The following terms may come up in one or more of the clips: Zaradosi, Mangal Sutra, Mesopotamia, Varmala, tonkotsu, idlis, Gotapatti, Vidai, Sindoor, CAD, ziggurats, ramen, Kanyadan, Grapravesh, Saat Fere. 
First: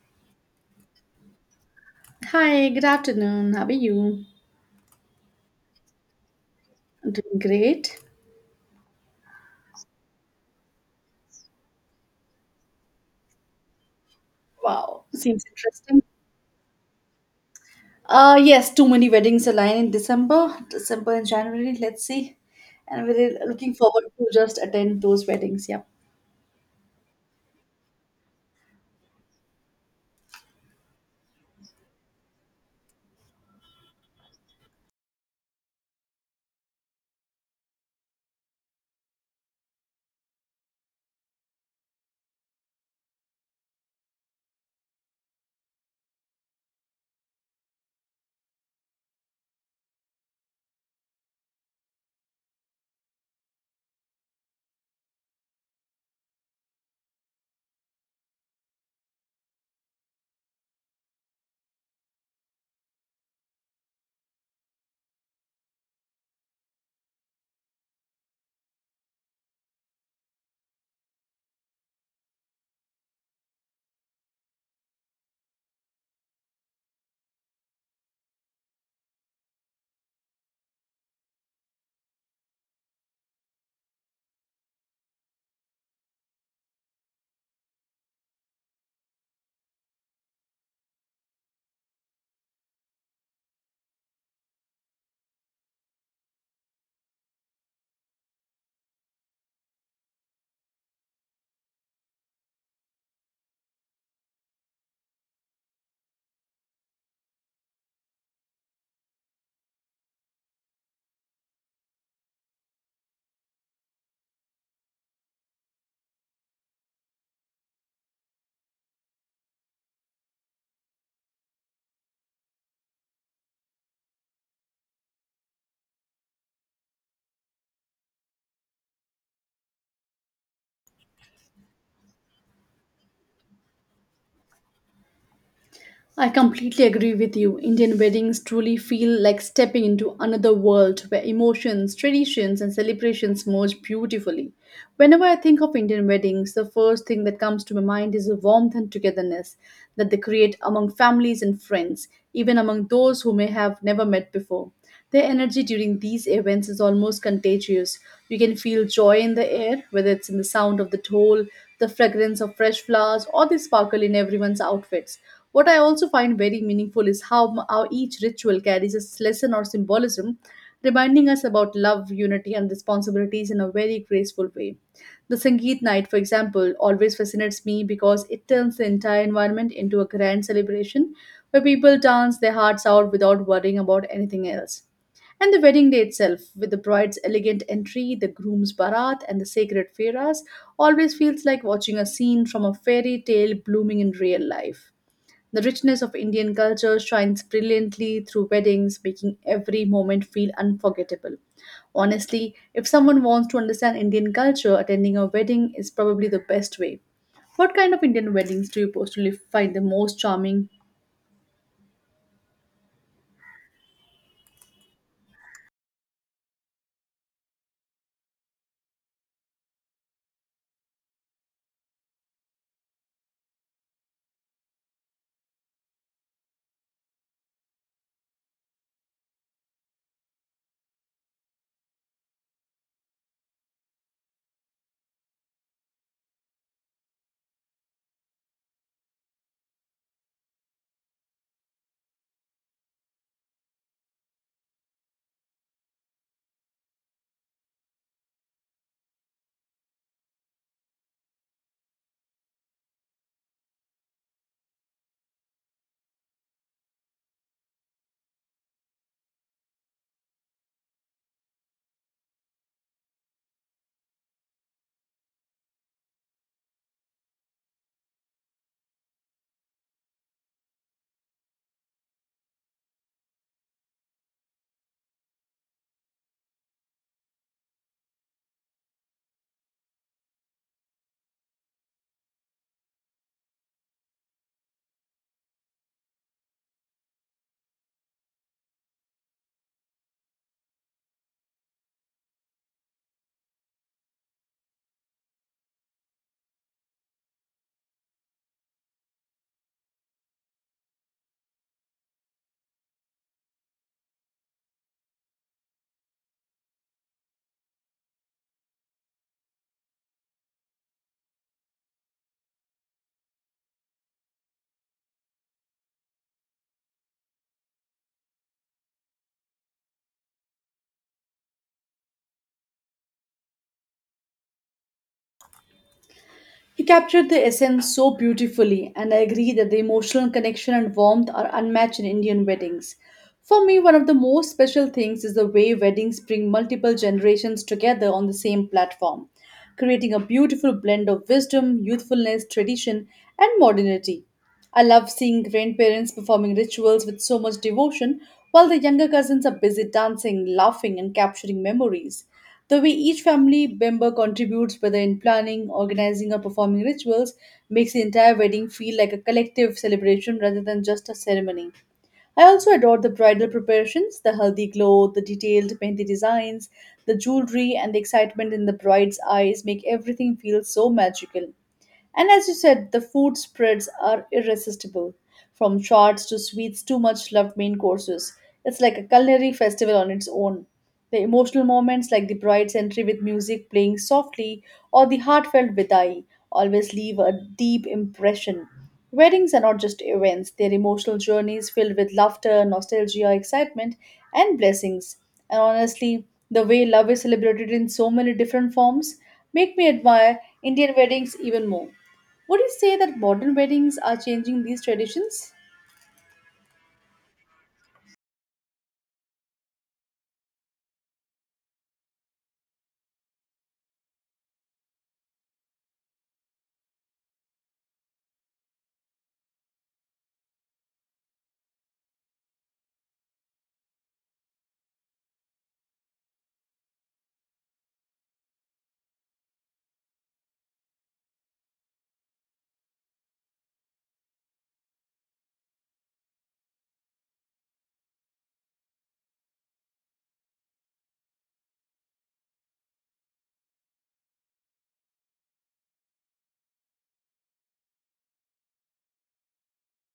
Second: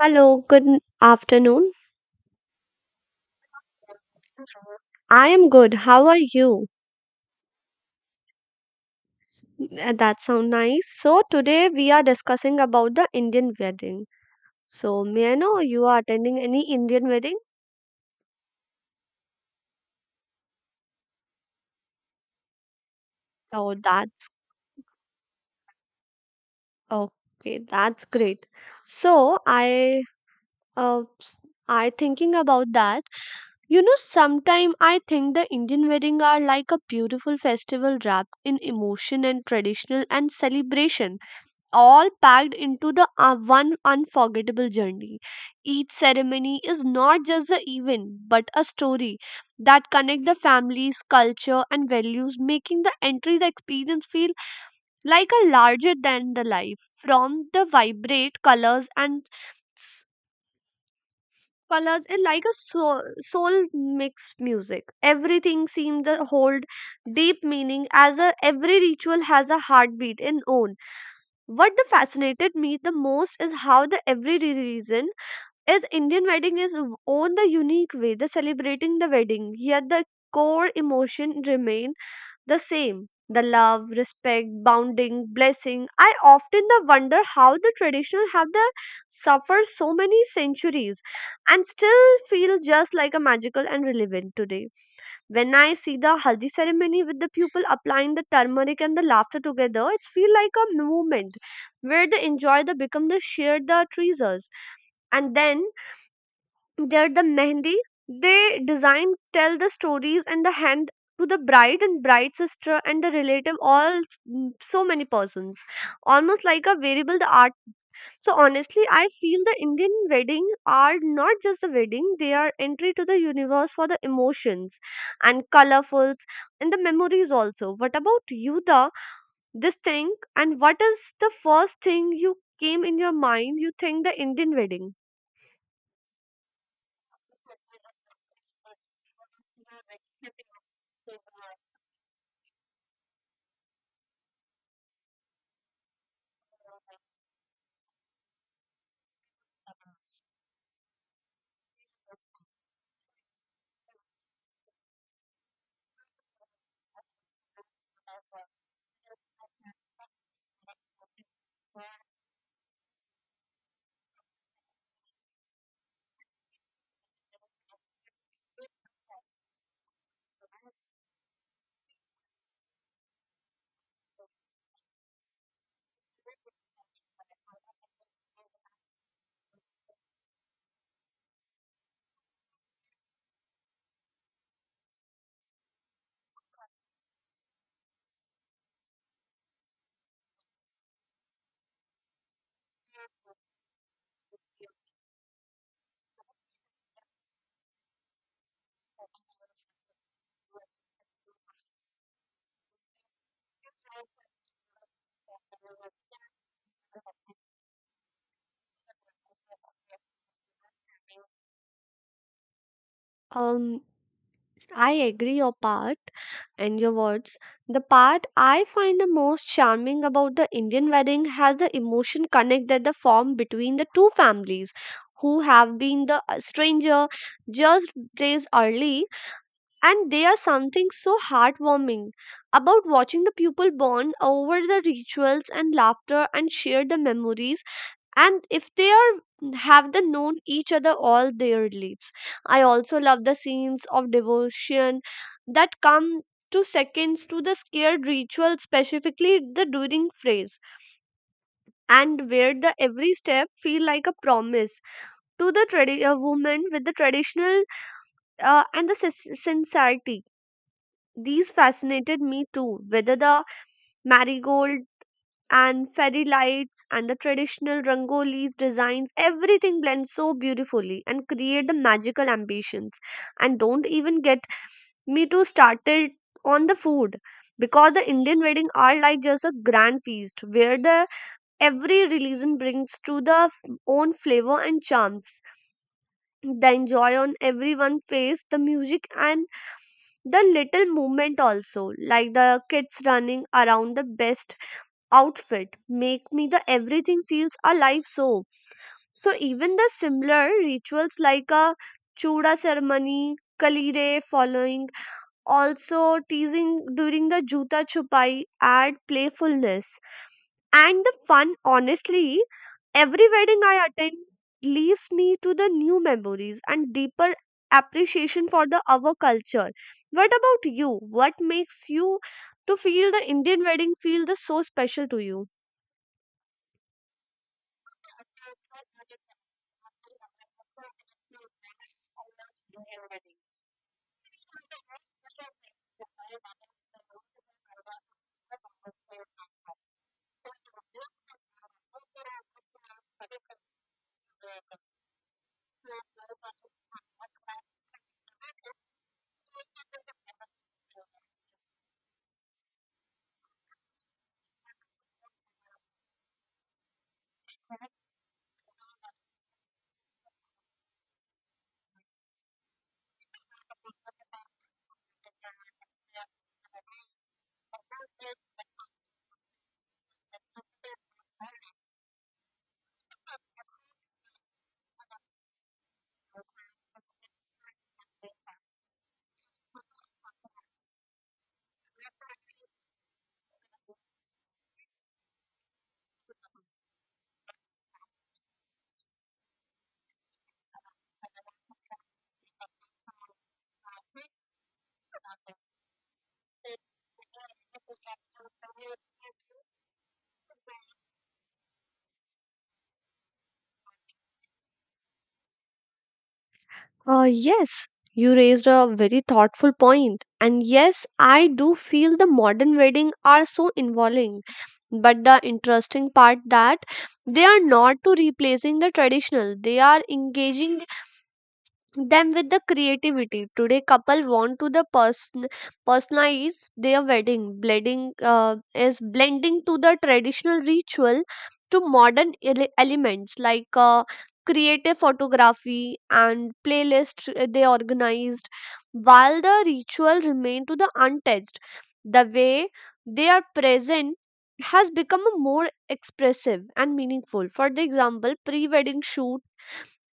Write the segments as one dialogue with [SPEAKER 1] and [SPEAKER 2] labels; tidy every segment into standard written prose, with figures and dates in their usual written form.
[SPEAKER 1] Hello, good afternoon.
[SPEAKER 2] Hi, good afternoon. How are you?
[SPEAKER 1] I am good. How are you?
[SPEAKER 2] I'm doing great.
[SPEAKER 1] S- That sounds nice. So today we are discussing about the Indian wedding. So
[SPEAKER 2] Wow,
[SPEAKER 1] may I
[SPEAKER 2] seems
[SPEAKER 1] know you are
[SPEAKER 2] interesting.
[SPEAKER 1] attending any Indian wedding?
[SPEAKER 2] Yes, too many weddings align in December, December and January. Let's see. And we're looking
[SPEAKER 1] Oh,
[SPEAKER 2] forward to
[SPEAKER 1] that's
[SPEAKER 2] just attend those weddings. Yeah.
[SPEAKER 1] okay. That's great. So I uh s- I thinking about that. Sometime I think the Indian wedding are like a beautiful festival wrapped in emotion and traditional and celebration. All packed into the one unforgettable journey. Each ceremony is not just an event but a story that connect the families, culture and values, making the entry the experience feel like a larger than the life from the vibrate colors and s- colors and like a soul mixed music. Everything seems to hold deep meaning, every ritual has a heartbeat in own. What the fascinated me the most is how the every reason is Indian wedding is own the unique way. The celebrating the wedding, yet the core emotion remain the same, the love respect bounding blessing. I often the wonder how the traditional have the suffered so many centuries and still feel just like a magical and relevant today. When I see the haldi ceremony with the people applying the turmeric and the laughter together, it's feel like a moment where the enjoy the become the share the treasures. And then they're the mehndi. They design, tell the stories, and the hand to the bride and bride sister and the relative. All, so many persons, almost like a variable. The art. So honestly, I feel the Indian wedding are not just a wedding; they are entry to the universe for the emotions, and colorful, and the memories also. What about you, the this thing? And what is the first thing you came in your mind? You think the Indian wedding?
[SPEAKER 2] I completely agree with you. Indian weddings truly feel like stepping into another world where emotions, traditions, and celebrations merge beautifully. Whenever I think of Indian weddings, the first thing that comes to my mind is the warmth and togetherness that they create among families and friends, even among those who may have never met before. Their energy during these events is almost contagious. You can feel joy in the air, whether it's in the sound of the toll, the fragrance of fresh flowers, or the sparkle in everyone's outfits. What I also find very meaningful is how each ritual carries a lesson or symbolism, reminding us about love, unity, and responsibilities in a very graceful way. The Sangeet night, for example, always fascinates me because it turns the entire environment into a grand celebration where people dance their hearts out without worrying about anything else. And the wedding day itself, with the bride's elegant entry, the groom's barat, and the sacred feras, always feels like watching a scene from a fairy tale blooming in real life. The richness of Indian culture shines brilliantly through weddings, making every moment feel unforgettable. Honestly, if someone wants to understand Indian culture, attending a wedding is probably the best way. What kind of Indian weddings do you personally find the most charming?
[SPEAKER 1] Um, I agree your part and your words. The part I find the most charming about the Indian wedding has the emotion connect that the form between the two families who have been the stranger just days early, and they are something so heartwarming about watching the people bond over the rituals and laughter and share the memories, and if they are have the known each other all their lives. I also love the scenes of devotion that come to seconds to the scared ritual, specifically the during phrase, and where the every step feel like a promise to the a woman with the traditional, and the sincerity. These fascinated me too, whether the marigold and fairy lights and the traditional rangolis designs, everything blends so beautifully and create the magical ambitions. And don't even get me to started on the food, because the indian wedding are like just a grand feast where the every religion brings to the own flavor and charms, the enjoy on everyone's face, the music and the little movement also, like the kids running around the best outfit, make me the everything feels alive. So even the similar rituals like a chuda ceremony, kalire following, also teasing during the Juta Chupai add playfulness and the fun. Honestly, every wedding I attend leaves me to the new memories and deeper appreciation for the our culture. What about you? What makes you to feel the Indian wedding feel the so special to you?
[SPEAKER 2] He captured the essence so beautifully, and I agree that the emotional connection and warmth are unmatched in Indian weddings. For me, one of the most special things is the way weddings bring multiple generations together on the same platform, creating a beautiful blend of wisdom, youthfulness, tradition, and modernity. I love seeing grandparents performing rituals with so much devotion while the younger cousins are busy dancing, laughing, and capturing memories. The way each family member contributes, whether in planning, organizing, or performing rituals, makes the entire wedding feel like a collective celebration rather than just a ceremony. I also adore the bridal preparations, the healthy glow, the detailed mehndi designs, the jewelry, and the excitement in the bride's eyes make everything feel so magical. And as you said, the food spreads are irresistible. From charts to sweets to much loved main courses, it's like a culinary festival on its own. The emotional moments, like the bride's entry with music playing softly or the heartfelt vidai, always leave a deep impression. Weddings are not just events, they're emotional journeys filled with laughter, nostalgia, excitement, and blessings. And honestly, the way love is celebrated in so many different forms make me admire Indian weddings even more. Would you say that modern weddings are changing these traditions?
[SPEAKER 1] Yes, you raised a very thoughtful point, and yes, I do feel the modern wedding are so involving, but the interesting part that they are not to replacing the traditional, they are engaging them with the creativity. Today couple want to the personalize their wedding, blending is blending to the traditional ritual to modern elements like creative photography and playlist, they organized while the ritual remain to the untouched. The way they are present has become a more expressive and meaningful. For the example, pre-wedding shoot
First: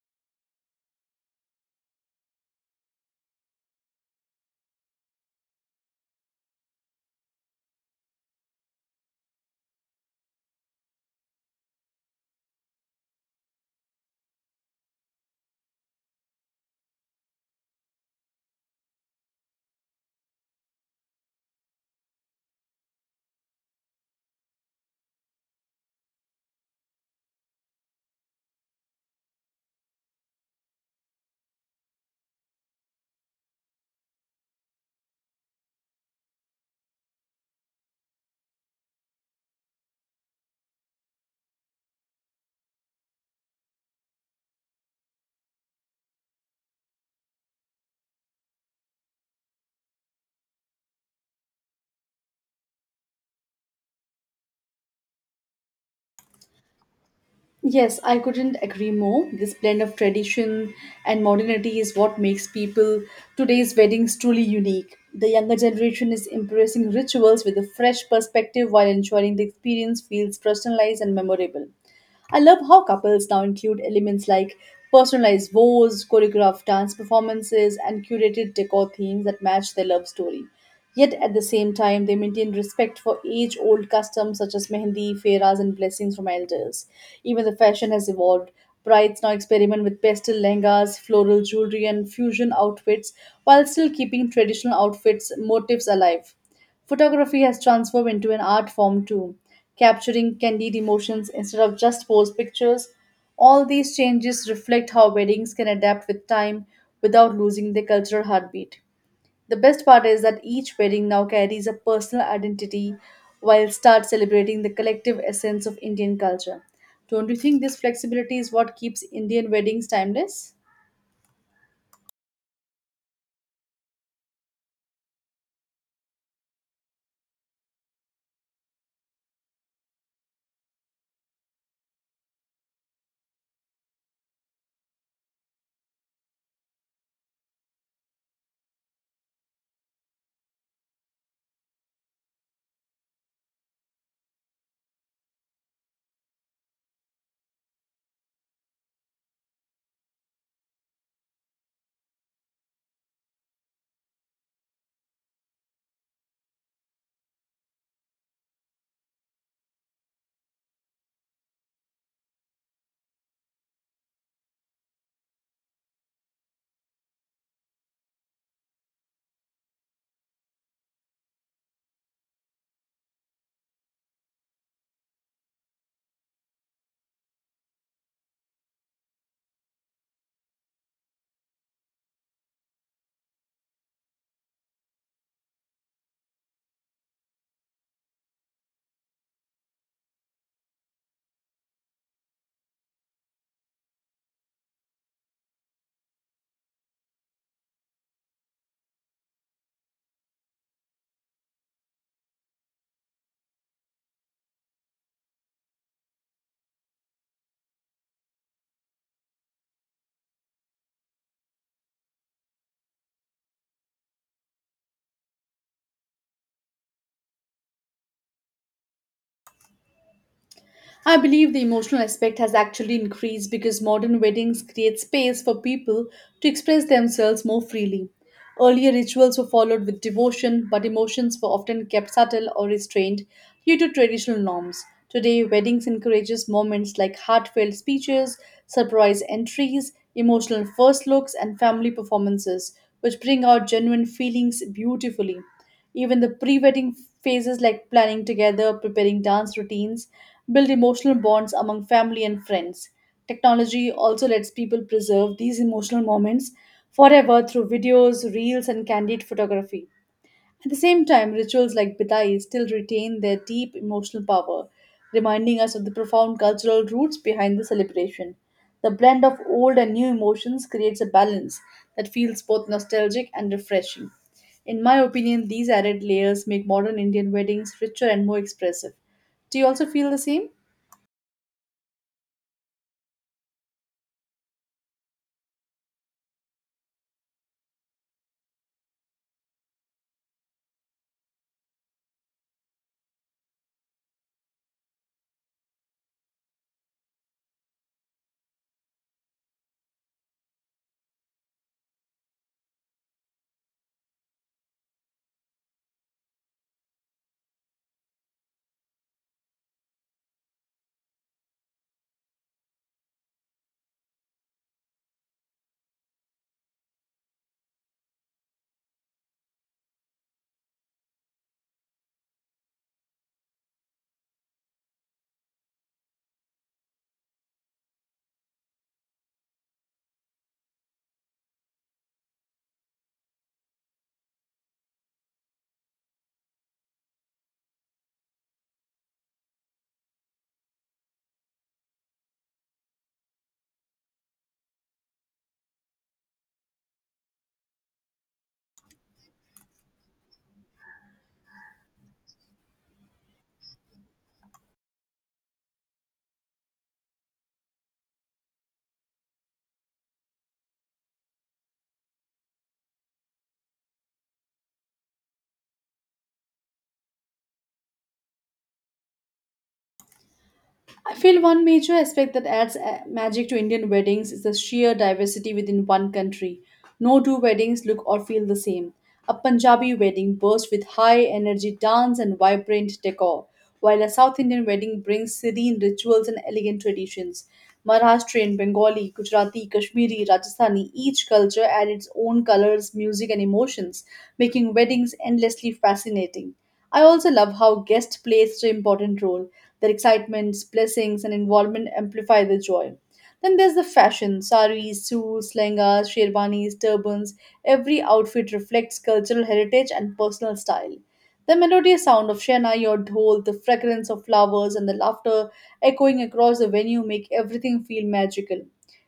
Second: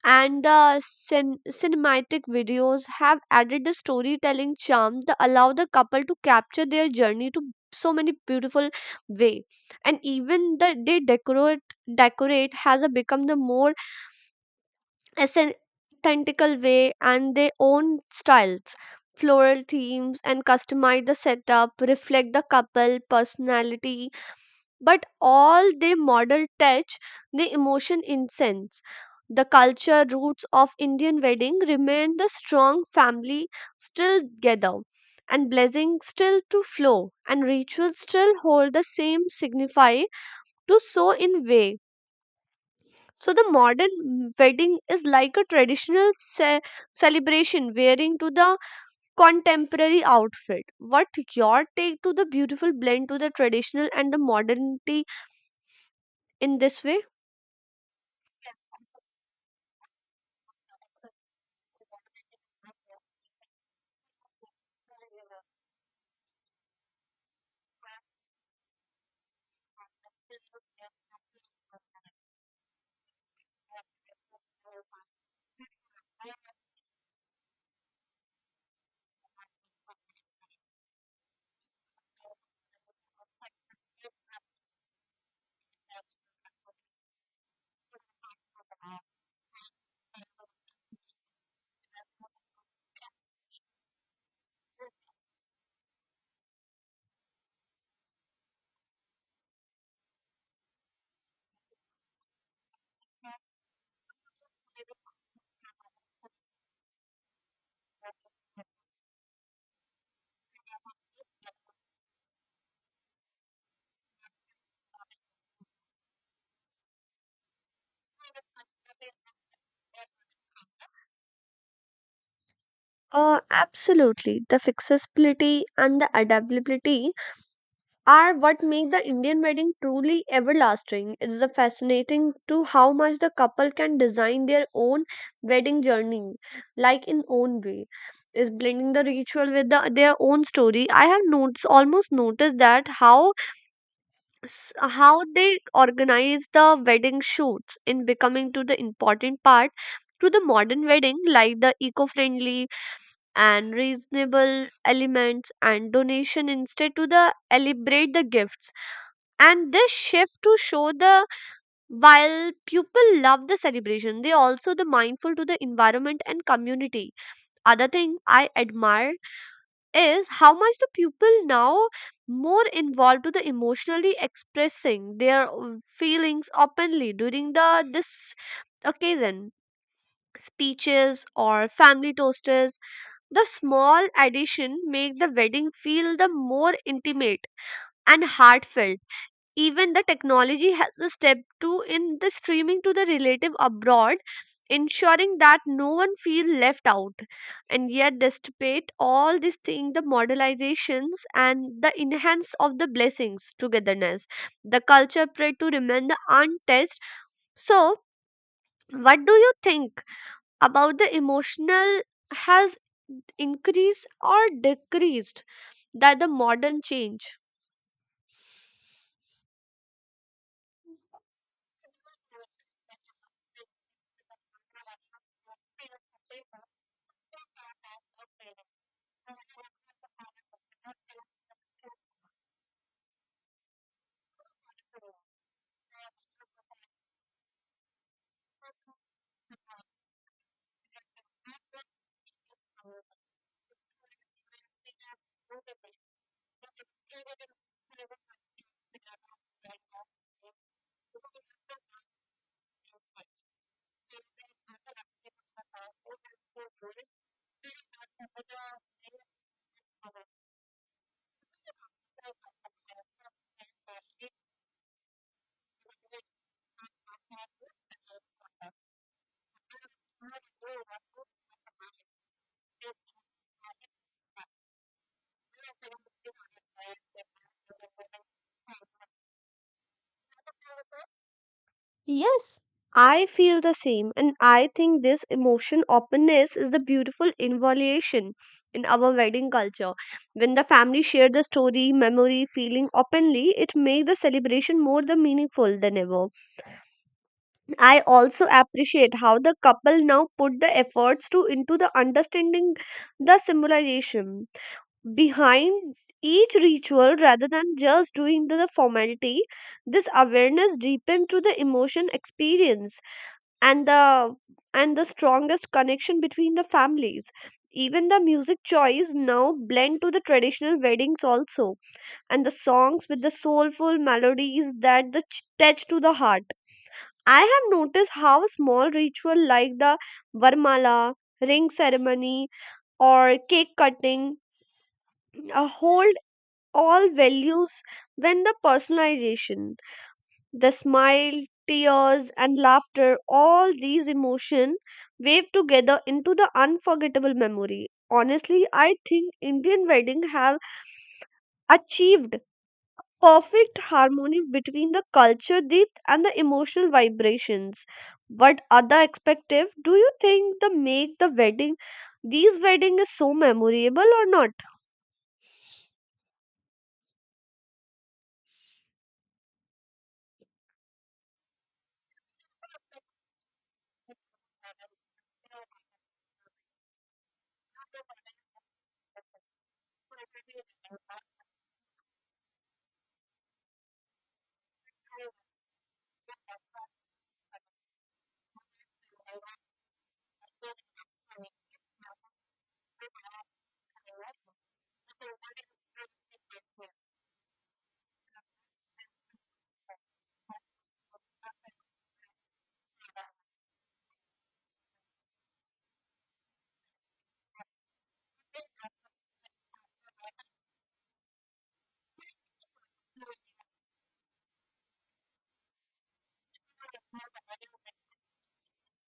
[SPEAKER 1] and the cinematic videos have added the storytelling charm that allow the couple to capture their journey to so many beautiful way. And even the they decorate has a become the more authentical way and their own styles. Floral themes and customize the setup, reflect the couple personality, but all they model touch the emotion incense. The culture roots of Indian wedding remain the strong, family still together, and blessings still to flow, and rituals still hold the same signify to sow in way. So the modern wedding is like a traditional celebration wearing to the contemporary outfit. What your take to the beautiful blend to the traditional and the modernity in this way?
[SPEAKER 2] Yes, I couldn't agree more. This blend of tradition and modernity is what makes people today's weddings truly unique. The younger generation is embracing rituals with a fresh perspective while ensuring the experience feels personalized and memorable. I love how couples now include elements like personalized vows, choreographed dance performances, and curated decor themes that match their love story. Yet at the same time, they maintain respect for age old customs such as mehendi, fairas, and blessings from elders. Even the fashion has evolved. Brides now experiment with pastel lehengas, floral jewelry, and fusion outfits while still keeping traditional outfits motifs alive. Photography has transformed into an art form too, capturing candid emotions instead of just posed pictures. All these changes reflect how weddings can adapt with time without losing their cultural heartbeat. The best part is that each wedding now carries a personal identity while start celebrating the collective essence of Indian culture. Don't you think this flexibility is what keeps Indian weddings timeless?
[SPEAKER 1] Absolutely. The flexibility and the adaptability are what make the Indian wedding truly everlasting. It's a fascinating to how much the couple can design their own wedding journey, like in own way, is blending the ritual with their own story. I have notes almost noticed that how how they organize the wedding shoots in becoming to the important part to the modern wedding, like the eco-friendly and reasonable elements and donation instead to the elaborate the gifts. And this shift to show the while people love the celebration, they also the mindful to the environment and community. Other thing I admire is how much the people now more involved to the emotionally expressing their feelings openly during the this occasion, speeches or family toasters, the small addition make the wedding feel the more intimate and heartfelt. Even the technology has a step too in the streaming to the relative abroad, ensuring that no one feels left out. And yet despite all these things, the modernizations and the enhance of the blessings togetherness, the culture pray to remain the untouched. So what do you think about the emotional has increased or decreased that the modern change?
[SPEAKER 2] I believe the emotional aspect has actually increased because modern weddings create space for people to express themselves more freely. Earlier rituals were followed with devotion, but emotions were often kept subtle or restrained due to traditional norms. Today, weddings encourages moments like heartfelt speeches, surprise entries, emotional first looks, and family performances, which bring out genuine feelings beautifully. Even the pre wedding phases, like planning together, preparing dance routines, build emotional bonds among family and friends. Technology also lets people preserve these emotional moments forever through videos, reels, and candid photography. At the same time, rituals like Bidai still retain their deep emotional power, reminding us of the profound cultural roots behind the celebration. The blend of old and new emotions creates a balance that feels both nostalgic and refreshing. In my opinion, these added layers make modern Indian weddings richer and more expressive. Do you also feel the same?
[SPEAKER 1] Yes, I feel the same, and I think this emotion openness is the beautiful involution in our wedding culture. When the family share the story, memory, feeling openly, it makes the celebration more the meaningful than ever. I also appreciate how the couple now put the efforts to into the understanding the symbolization behind each ritual rather than just doing the formality. This awareness deepens to the emotion experience and the and the strongest connection between the families. Even the music choice now blend to the traditional weddings also, and the songs with the soulful melodies that the touch to the heart. I have noticed how small ritual like the varmala ring ceremony or cake cutting hold all values when the personalization, the smile, tears, and laughter, all these emotions wave together into the unforgettable memory. Honestly, I think Indian wedding have achieved perfect harmony between the culture depth and the emotional vibrations. What other perspective do you think the make the wedding these wedding is so memorable or not?
[SPEAKER 2] I feel one major aspect that adds magic to Indian weddings is the sheer diversity within one country. No two weddings look or feel the same. A Punjabi wedding bursts with high energy dance and vibrant decor, while a South Indian wedding brings serene rituals and elegant traditions. Maharashtrian, Bengali, Gujarati, Kashmiri, Rajasthani, each culture adds its own colors, music, and emotions, making weddings endlessly fascinating. I also love how guests play such an important role their excitements, blessings, and involvement amplify the joy. Then there's the fashion saris, suits, lehengas, sherwanis, turbans. Every outfit reflects cultural heritage and personal style. The melodious sound of Shenai or Dhol, the fragrance of flowers, and the laughter echoing across the venue make everything feel magical.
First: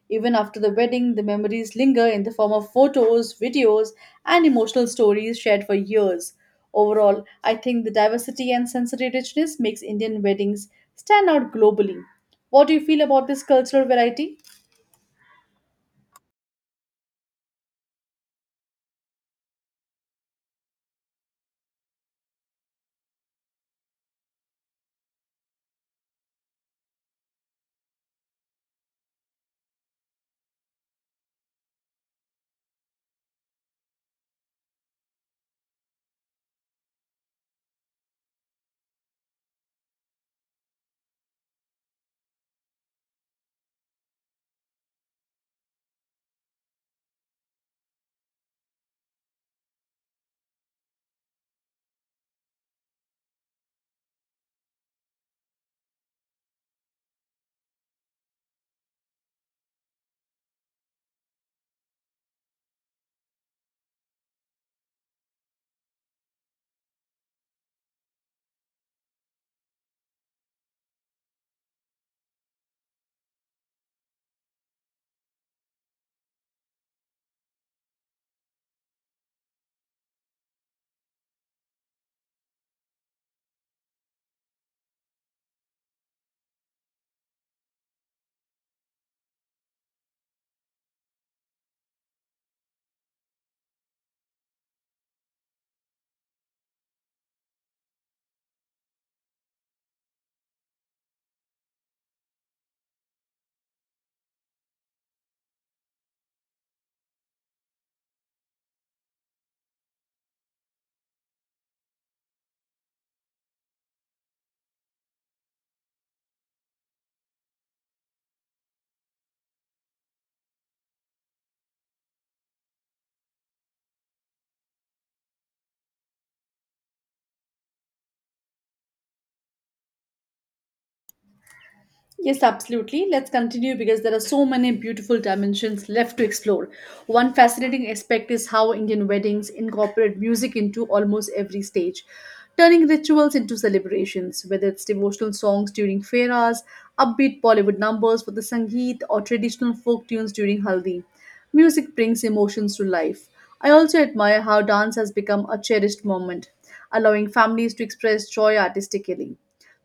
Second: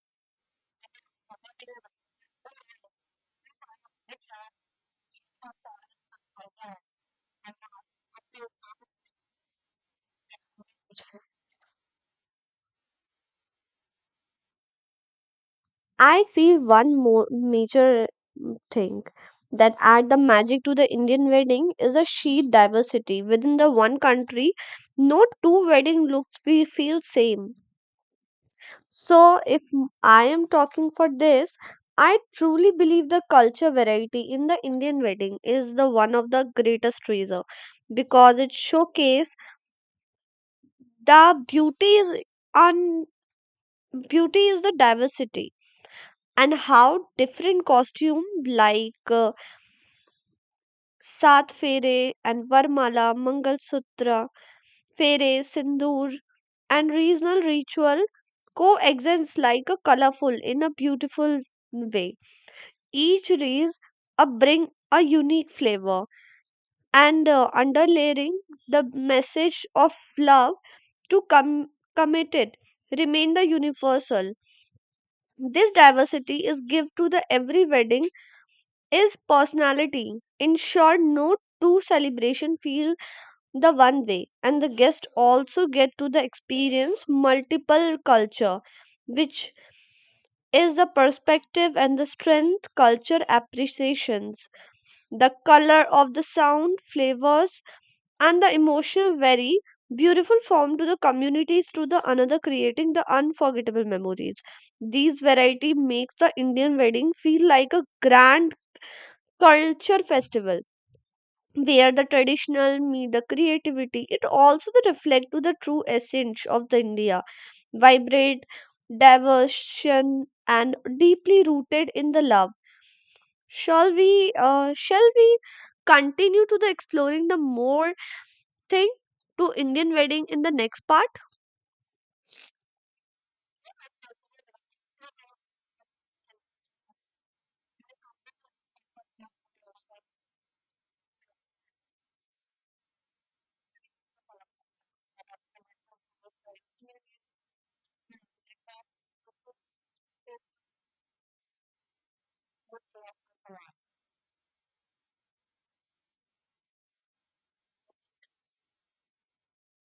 [SPEAKER 2] Even after the wedding, the memories linger in the form of photos, videos, and emotional stories shared for years. Overall, I think the diversity and sensory richness makes Indian weddings stand out globally. What do you feel about this cultural variety?
[SPEAKER 1] I feel one more major thing that add the magic to the Indian wedding is a sheer diversity within the one country. No two wedding looks we feel same. So if I am talking for this, I truly believe the culture variety in the Indian wedding is the one of the greatest treasure, because it showcase the beauty is on, beauty is the diversity and how different costume like uh, Saat Fere and Varmala Mangal Sutra, Fere, Sindoor, and regional ritual coexist like a colorful in a beautiful way. Each race a bring a unique flavor and, underlaying the message of love to committed remain the universal. This diversity is give to the every wedding is personality. In short, no two celebration feels the one way, and the guests also get to the experience multiple culture, which is the perspective and the strength culture appreciations, the color of the sound flavors and the emotional very beautiful form to the communities through the another creating the unforgettable memories. These variety makes the Indian wedding feel like a grand culture festival where the traditional meet the creativity. It also the reflect to the true essence of the India, vibrant, diversion, and deeply rooted in the love. Shall we continue to the exploring the more thing to Indian wedding in the next part?
[SPEAKER 2] Yes, absolutely. Let's continue because there are so many beautiful dimensions left to explore. One fascinating aspect is how Indian weddings incorporate music into almost every stage, turning rituals into celebrations, whether it's devotional songs during fairas, upbeat Bollywood numbers for the Sangeet, or traditional folk tunes during Haldi. Music brings emotions to life. I also admire how dance has become a cherished moment, allowing families to express joy artistically.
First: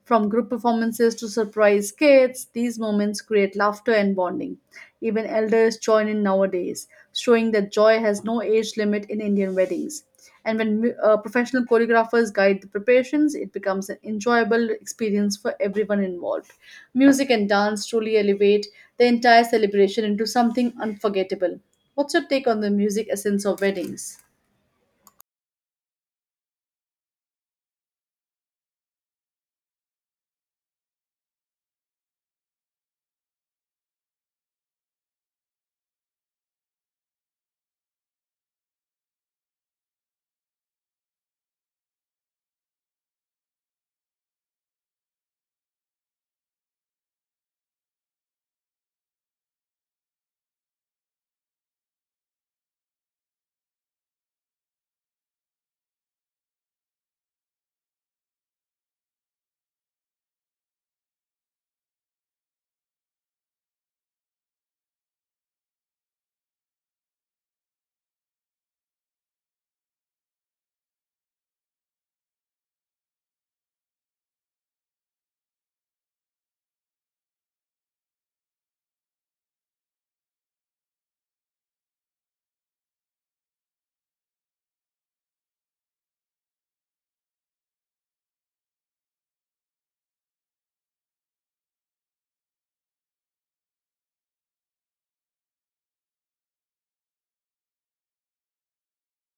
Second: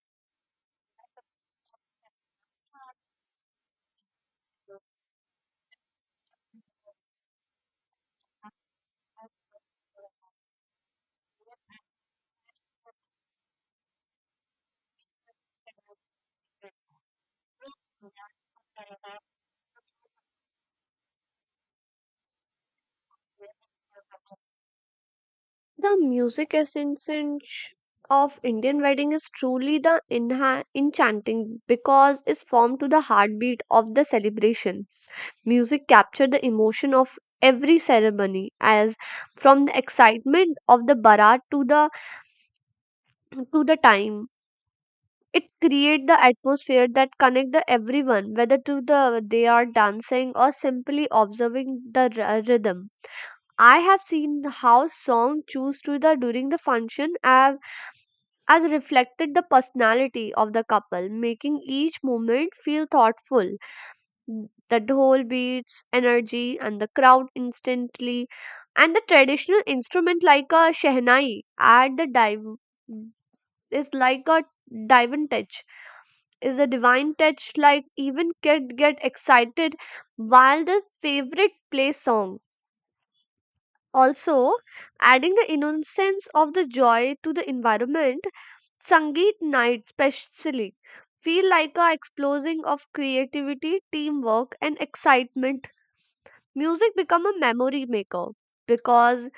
[SPEAKER 2] From group performances to surprise skits, these moments create laughter and bonding. Even elders join in nowadays, showing that joy has no age limit in Indian weddings. And when professional choreographers guide the preparations, it becomes an enjoyable experience for everyone involved. Music and dance truly elevate the entire celebration into something unforgettable. What's your take on the music essence of weddings?
[SPEAKER 1] The music essence of Indian wedding is truly the enchanting because it's formed to the heartbeat of the celebration. Music captured the emotion of every ceremony, as from the excitement of the barat to the time. It create the atmosphere that connect the everyone, whether to the they are dancing or simply observing the rhythm. I have seen how song choose to the during the function have as reflected the personality of the couple, making each moment feel thoughtful. The dhol beats energy and the crowd instantly, and the traditional instrument like a shehnai add the dive is like a divine touch, is a divine touch. Like even kid get excited while the favorite play song, also adding the innocence of the joy to the environment. Sangeet night specially feel like a explosion of creativity, teamwork, and excitement. Music become a memory maker because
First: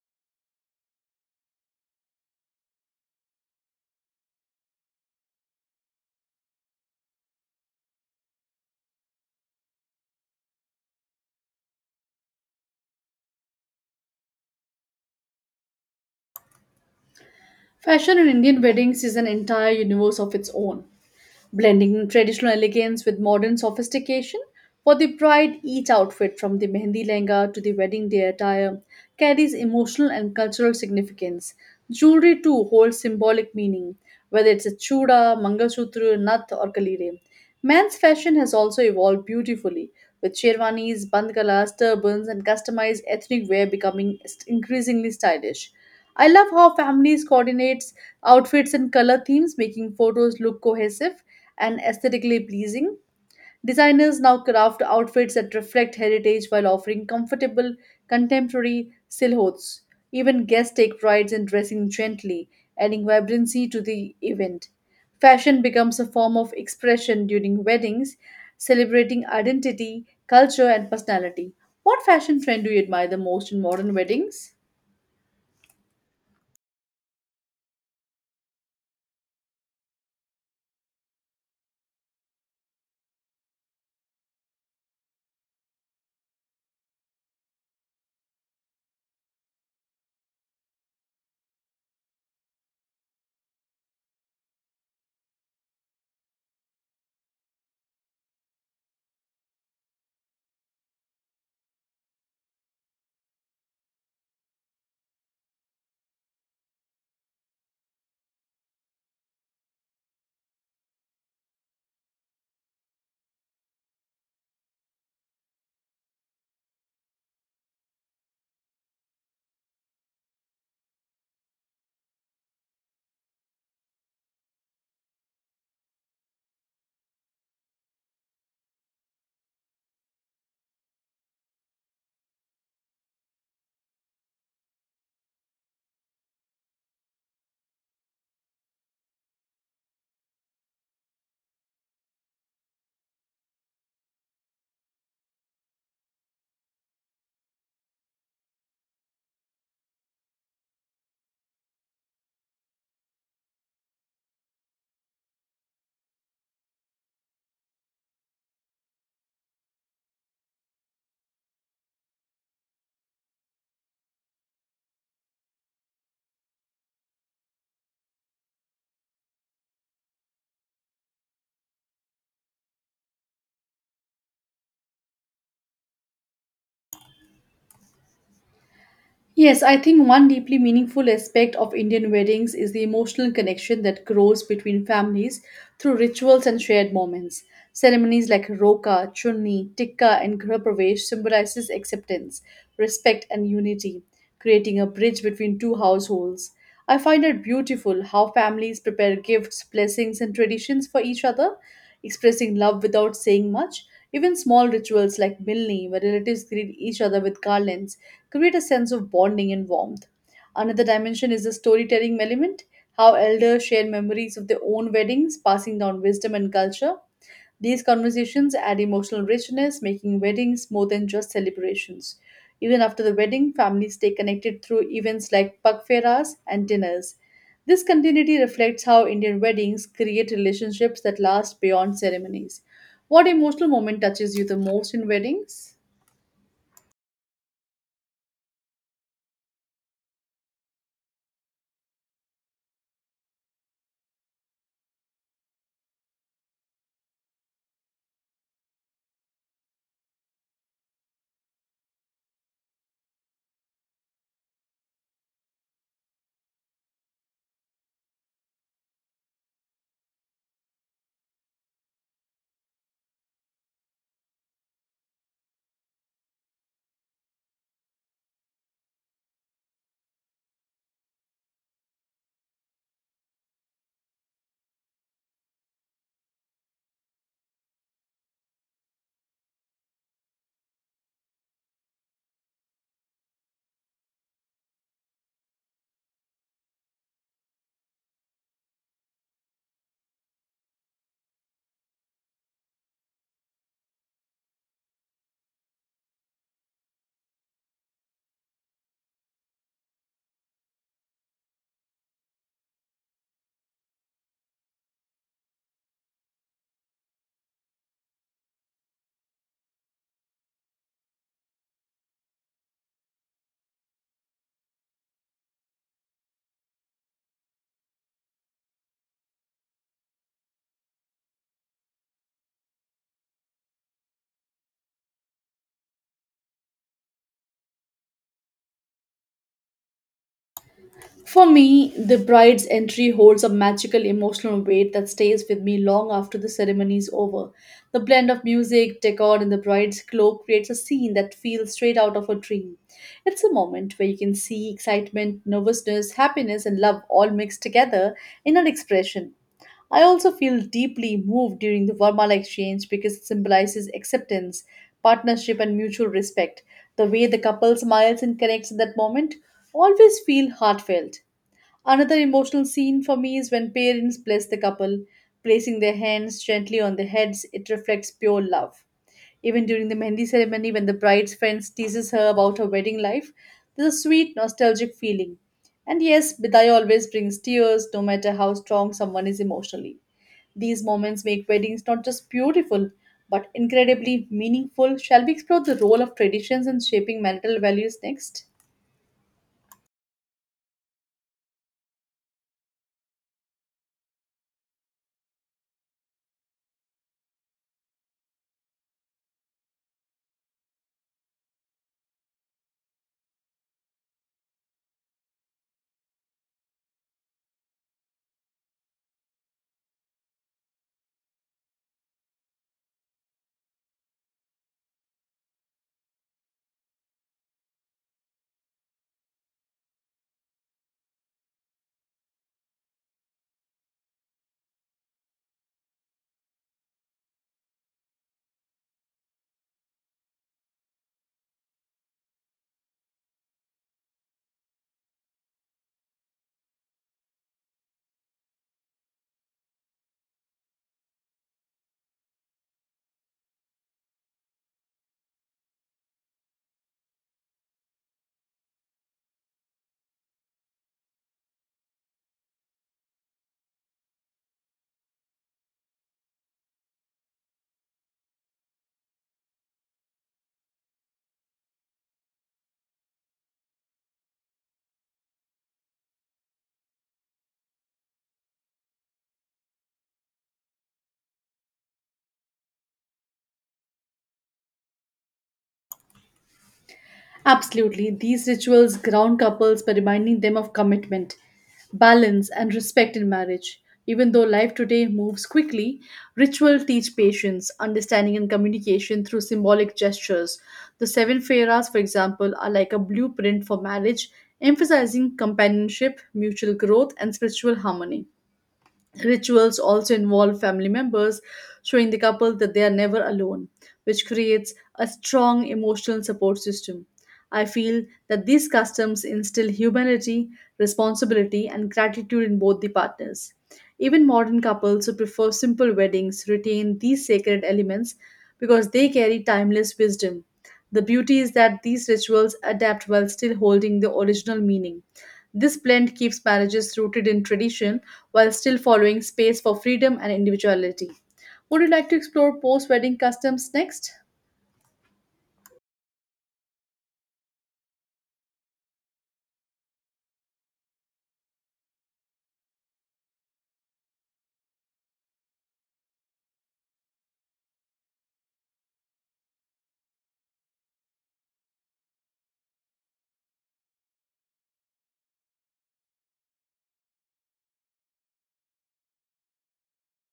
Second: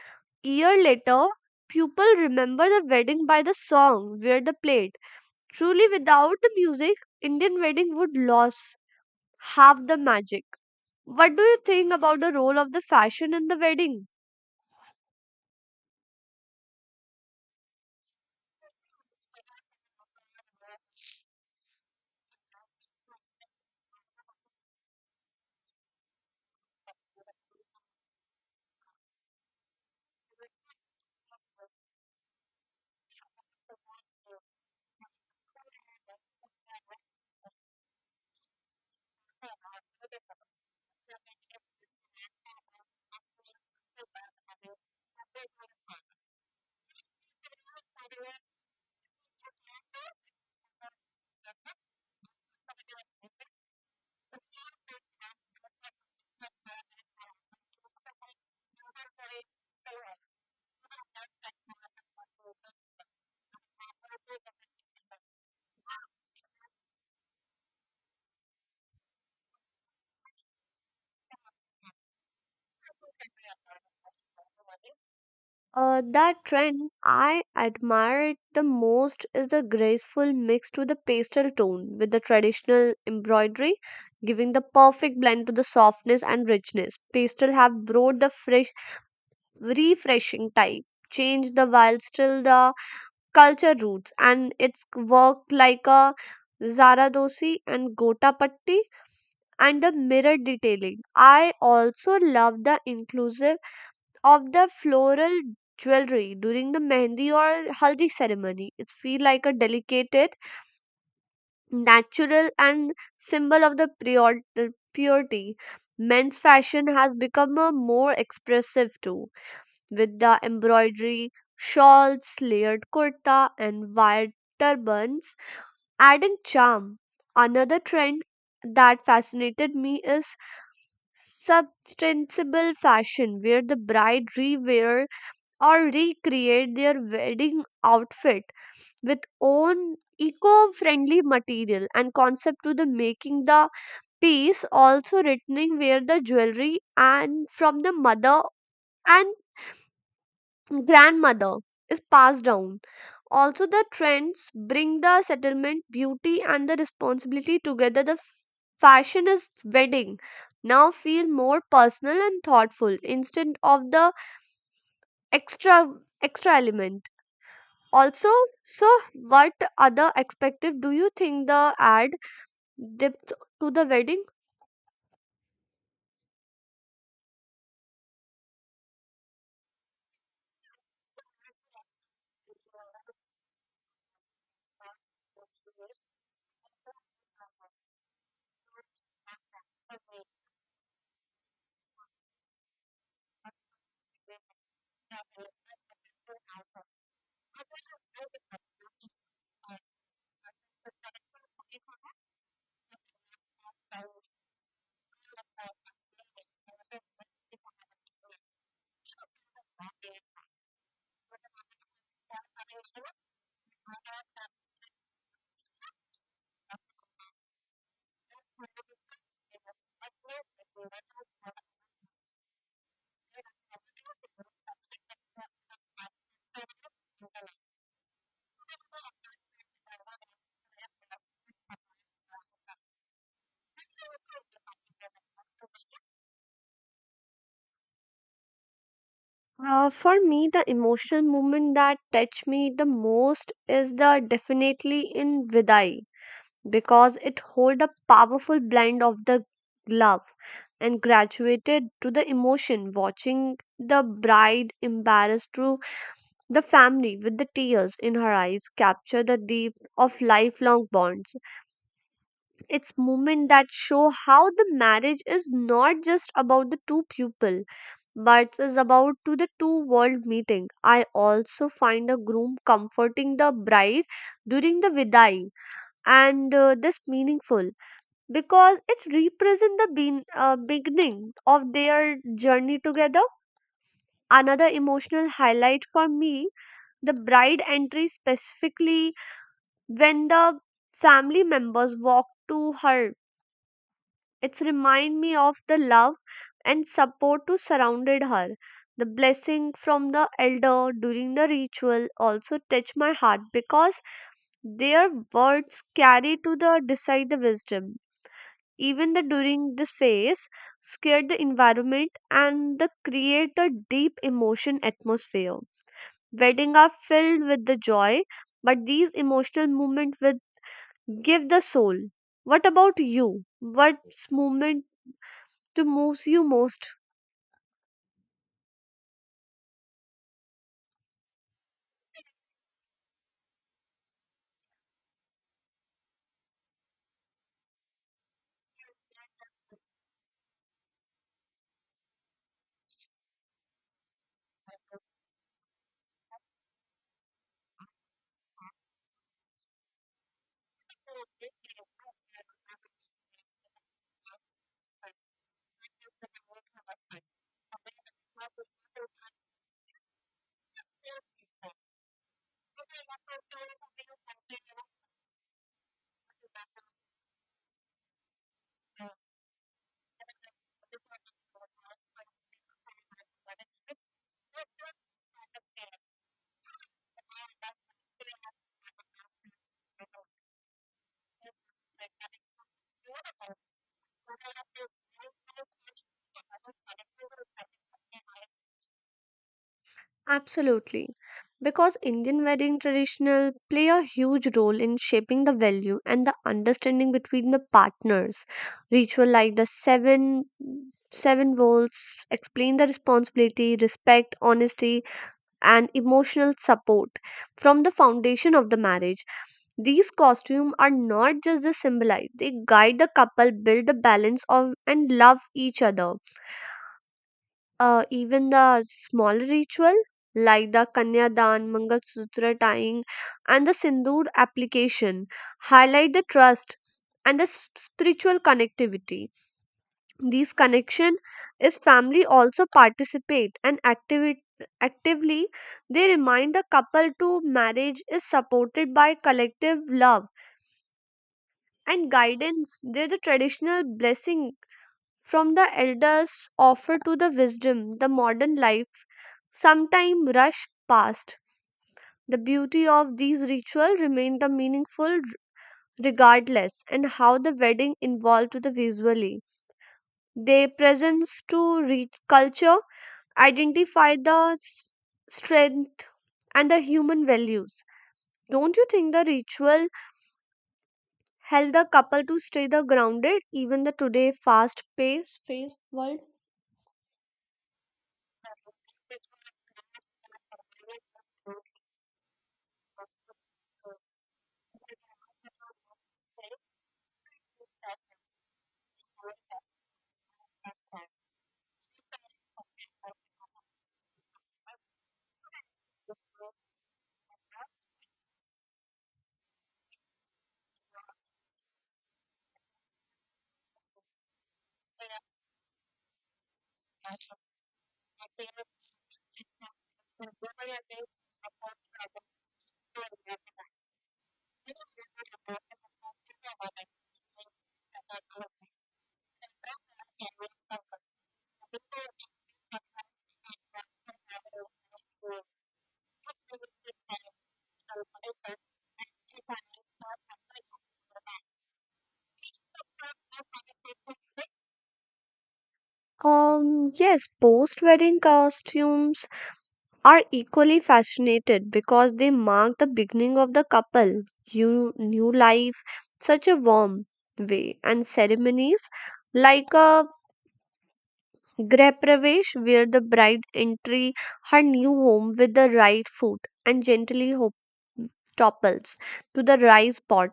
[SPEAKER 1] year later, people remember the wedding by the song where they played. Truly, without the music, Indian wedding would lose half the magic. What do you think about the role of the fashion in the wedding?
[SPEAKER 2] Fashion in Indian weddings is an entire universe of its own, blending traditional elegance with modern sophistication. For the bride, each outfit, from the mehendi lehenga to the wedding day attire, carries emotional and cultural significance. Jewelry too holds symbolic meaning, whether it's a chuda, mangalsutra, nath, or kalire. Men's fashion has also evolved beautifully, with sherwanis, bandgalas, turbans, and customized ethnic wear becoming increasingly stylish. I love how families coordinates outfits and color themes, making photos look cohesive and aesthetically pleasing. Designers now craft outfits that reflect heritage while offering comfortable, contemporary silhouettes. Even guests take pride in dressing gently, adding vibrancy to the event. Fashion becomes a form of expression during weddings, celebrating identity, culture, and personality. What fashion trend do you admire the most in modern weddings?
[SPEAKER 1] That trend I admire it the most is the graceful mix to the pastel tone with the traditional embroidery, giving the perfect blend to the softness and richness. Pastel have brought the fresh refreshing type change the while still the culture roots, and it's worked like a Zaradosi and Gotapatti and the mirror detailing. I also love the inclusive of the floral jewelry during the Mehndi or Haldi ceremony. It feel like a delicate, natural and symbol of the purity. Men's fashion has become a more expressive too, with the embroidery, shawls, layered kurta, and wired turbans, adding charm. Another trend that fascinated me is substantial fashion, where the bride rewear or recreate their wedding outfit with own eco-friendly material and concept to the making the piece, also returning where the jewelry and from the mother and grandmother is passed down. Also, the trends bring the settlement, beauty, and the responsibility together. The fashion is wedding now feel more personal and thoughtful instead of the extra extra element. Also, so what other perspective do you think the add depth to the wedding?
[SPEAKER 2] Yes, I think one deeply meaningful aspect of Indian weddings is the emotional connection that grows between families through rituals and shared moments. Ceremonies like roka, chunni, tikka, and ghar pravesh symbolizes acceptance, respect, and unity, creating a bridge between two households. I find it beautiful how families prepare gifts, blessings, and traditions for each other, expressing love without saying much. Even small rituals like Milni, where relatives greet each other with garlands, create a sense of bonding and warmth. Another dimension is the storytelling element, how elders share memories of their own weddings, passing down wisdom and culture. These conversations add emotional richness, making weddings more than just celebrations. Even after the wedding, families stay connected through events like pag fairs and dinners. This continuity reflects how Indian weddings create relationships that last beyond ceremonies. What emotional moment touches you the most in weddings?
[SPEAKER 1] For me, the emotional moment that touched me the most is the definitely in Vidai, because it hold a powerful blend of the love and graduated to the emotion, watching the bride embarrassed through the family with the tears in her eyes, capture the deep of lifelong bonds. It's moment that show how the marriage is not just about the two people, but is about to the two world meeting. I also find the groom comforting the bride during the Vidai, and this meaningful because it's represent the bein beginning of their journey together. Another emotional highlight for me, the bride entry specifically, when the family members walk to her, it's remind me of the love and support to surrounded her. The blessing from the elder during the ritual also touch my heart, because their words carry to the decide the wisdom. Even the during this phase scared the environment and the create a deep emotion atmosphere. Wedding are filled with the joy, but these emotional movement will give the soul. What about you? What's movement to moves you most?
[SPEAKER 2] For me, the bride's entry holds a magical emotional weight that stays with me long after the ceremony is over. The blend of music, decor, and the bride's cloak creates a scene that feels straight out of a dream. It's a moment where you can see excitement, nervousness, happiness, and love all mixed together in an expression. I also feel deeply moved during the Varmala exchange because it symbolizes acceptance, partnership, and mutual respect. The way the couple smiles and connects in that moment always feel heartfelt. Another emotional scene for me is when parents bless the couple, placing their hands gently on their heads. It reflects pure love. Even during the Mehndi ceremony, when the bride's friends teases her about her wedding life, there's a sweet, nostalgic feeling. And yes, Bidai always brings tears, no matter how strong someone is emotionally. These moments make weddings not just beautiful, but incredibly meaningful. Shall we explore the role of traditions in shaping marital values next?
[SPEAKER 1] Absolutely. Because Indian wedding traditional play a huge role in shaping the value and the understanding between the partners. Ritual like the seven volts explain the responsibility, respect, honesty, and emotional support from the foundation of the marriage. These costumes are not just the symbolize, they guide the couple, build the balance of and love each other. Even the smaller ritual like the Kanyadan, Mangalsutra tying, and the Sindoor application highlight the trust and the spiritual connectivity. These connection is family also participate and activate actively they remind the couple to marriage is supported by collective love and guidance. They're the traditional blessing from the elders offer to the wisdom the modern life sometime rush past. The beauty of these rituals remain the meaningful, regardless and how the wedding involved to the visually. They presence to culture identify the strength and the human values. Don't you think the ritual help the couple to stay the grounded even the today fast pace phase?
[SPEAKER 2] Absolutely. These rituals ground couples by reminding them of commitment, balance, and respect in marriage. Even though life today moves quickly, ritual teach patience, understanding, and communication through symbolic gestures. The seven feras, for example, are like a blueprint for marriage, emphasizing companionship, mutual growth, and spiritual harmony. Rituals also involve family members showing the couple that they are never alone, which creates a strong emotional support system. I feel that these customs instill humility, responsibility, and gratitude in both the partners. Even modern couples who prefer simple weddings retain these sacred elements because they carry timeless wisdom. The beauty is that these rituals adapt while still holding the original meaning. This blend keeps marriages rooted in tradition while still following space for freedom and individuality. Would you like to explore post wedding customs next?
[SPEAKER 1] Yes, post wedding costumes are equally fascinated because they mark the beginning of the couple, you new life, such a warm way, and ceremonies like a Grapravesh, where the bride entry her new home with the right foot and gently topples to the rice pot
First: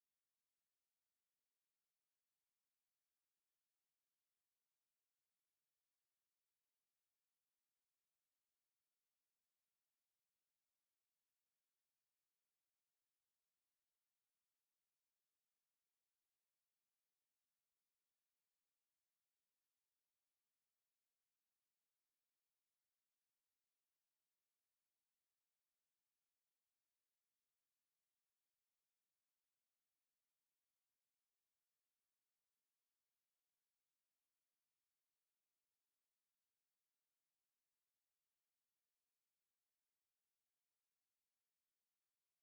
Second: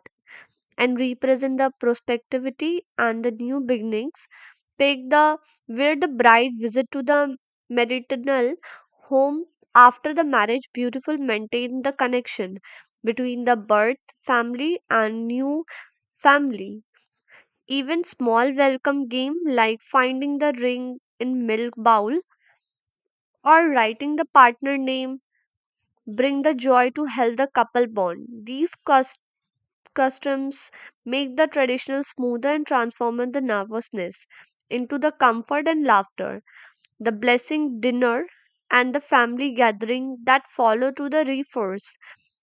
[SPEAKER 1] and represent the prospectivity and the new beginnings. Pick the, where the bride visit to the maternal home after the marriage, beautiful maintain the connection between the birth family and new family. Even small welcome game like finding the ring in milk bowl or writing the partner name bring the joy to help the couple bond. These customs make the traditional smoother and transform the nervousness into the comfort and laughter. The blessing dinner and the family gathering that follow to the reinforce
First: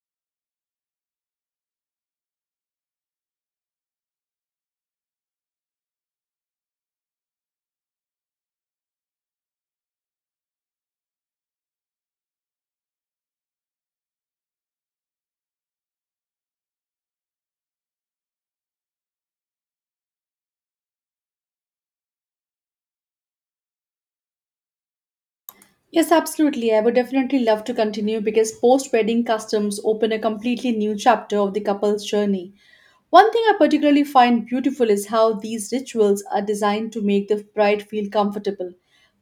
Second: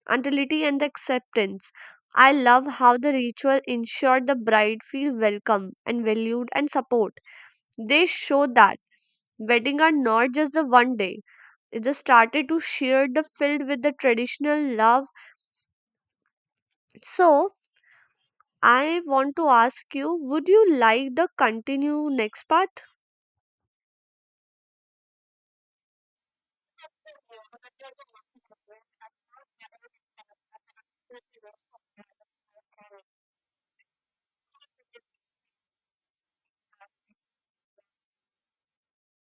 [SPEAKER 1] untility and the acceptance. I love how the ritual ensured the bride feel welcome and valued and support. They show that wedding are not just the one day. It just started to share the filled with the traditional love. So I want to ask you, would you like the continue next part?
[SPEAKER 2] Yes, absolutely. I would definitely love to continue because post wedding customs open a completely new chapter of the couple's journey. One thing I particularly find beautiful is how these rituals are designed to make the bride feel comfortable,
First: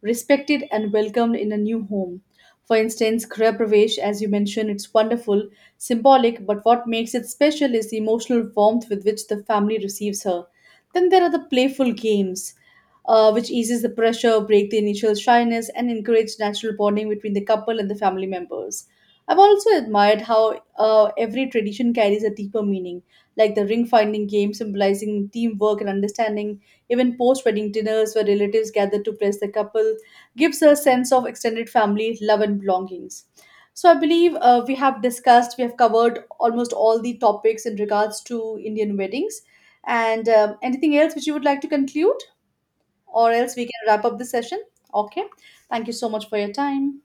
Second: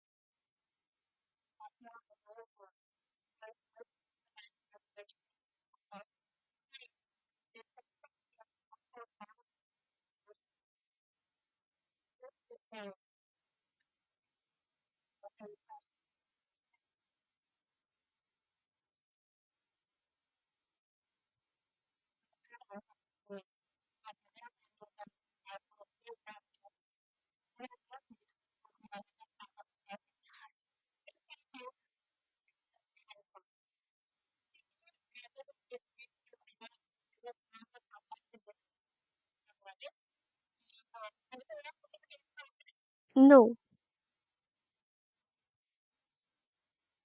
[SPEAKER 2] respected, and welcomed in a new home. For instance, Kriya Pravesh, as you mentioned, it's wonderful, symbolic, but what makes it special is the emotional warmth with which the family receives her. Then there are the playful games, which eases the pressure, break the initial shyness, and encourage natural bonding between the couple and the family members. I've also admired how every tradition carries a deeper meaning, like the ring finding game symbolizing teamwork and understanding. Even post wedding dinners, where relatives gather to bless the couple, gives a sense of extended family love and belongings. So I believe we have covered almost all the topics in regards to Indian weddings. And anything else which you would like to conclude, or else
[SPEAKER 1] No.
[SPEAKER 2] we can wrap up the session? Okay. Thank you so much for your time.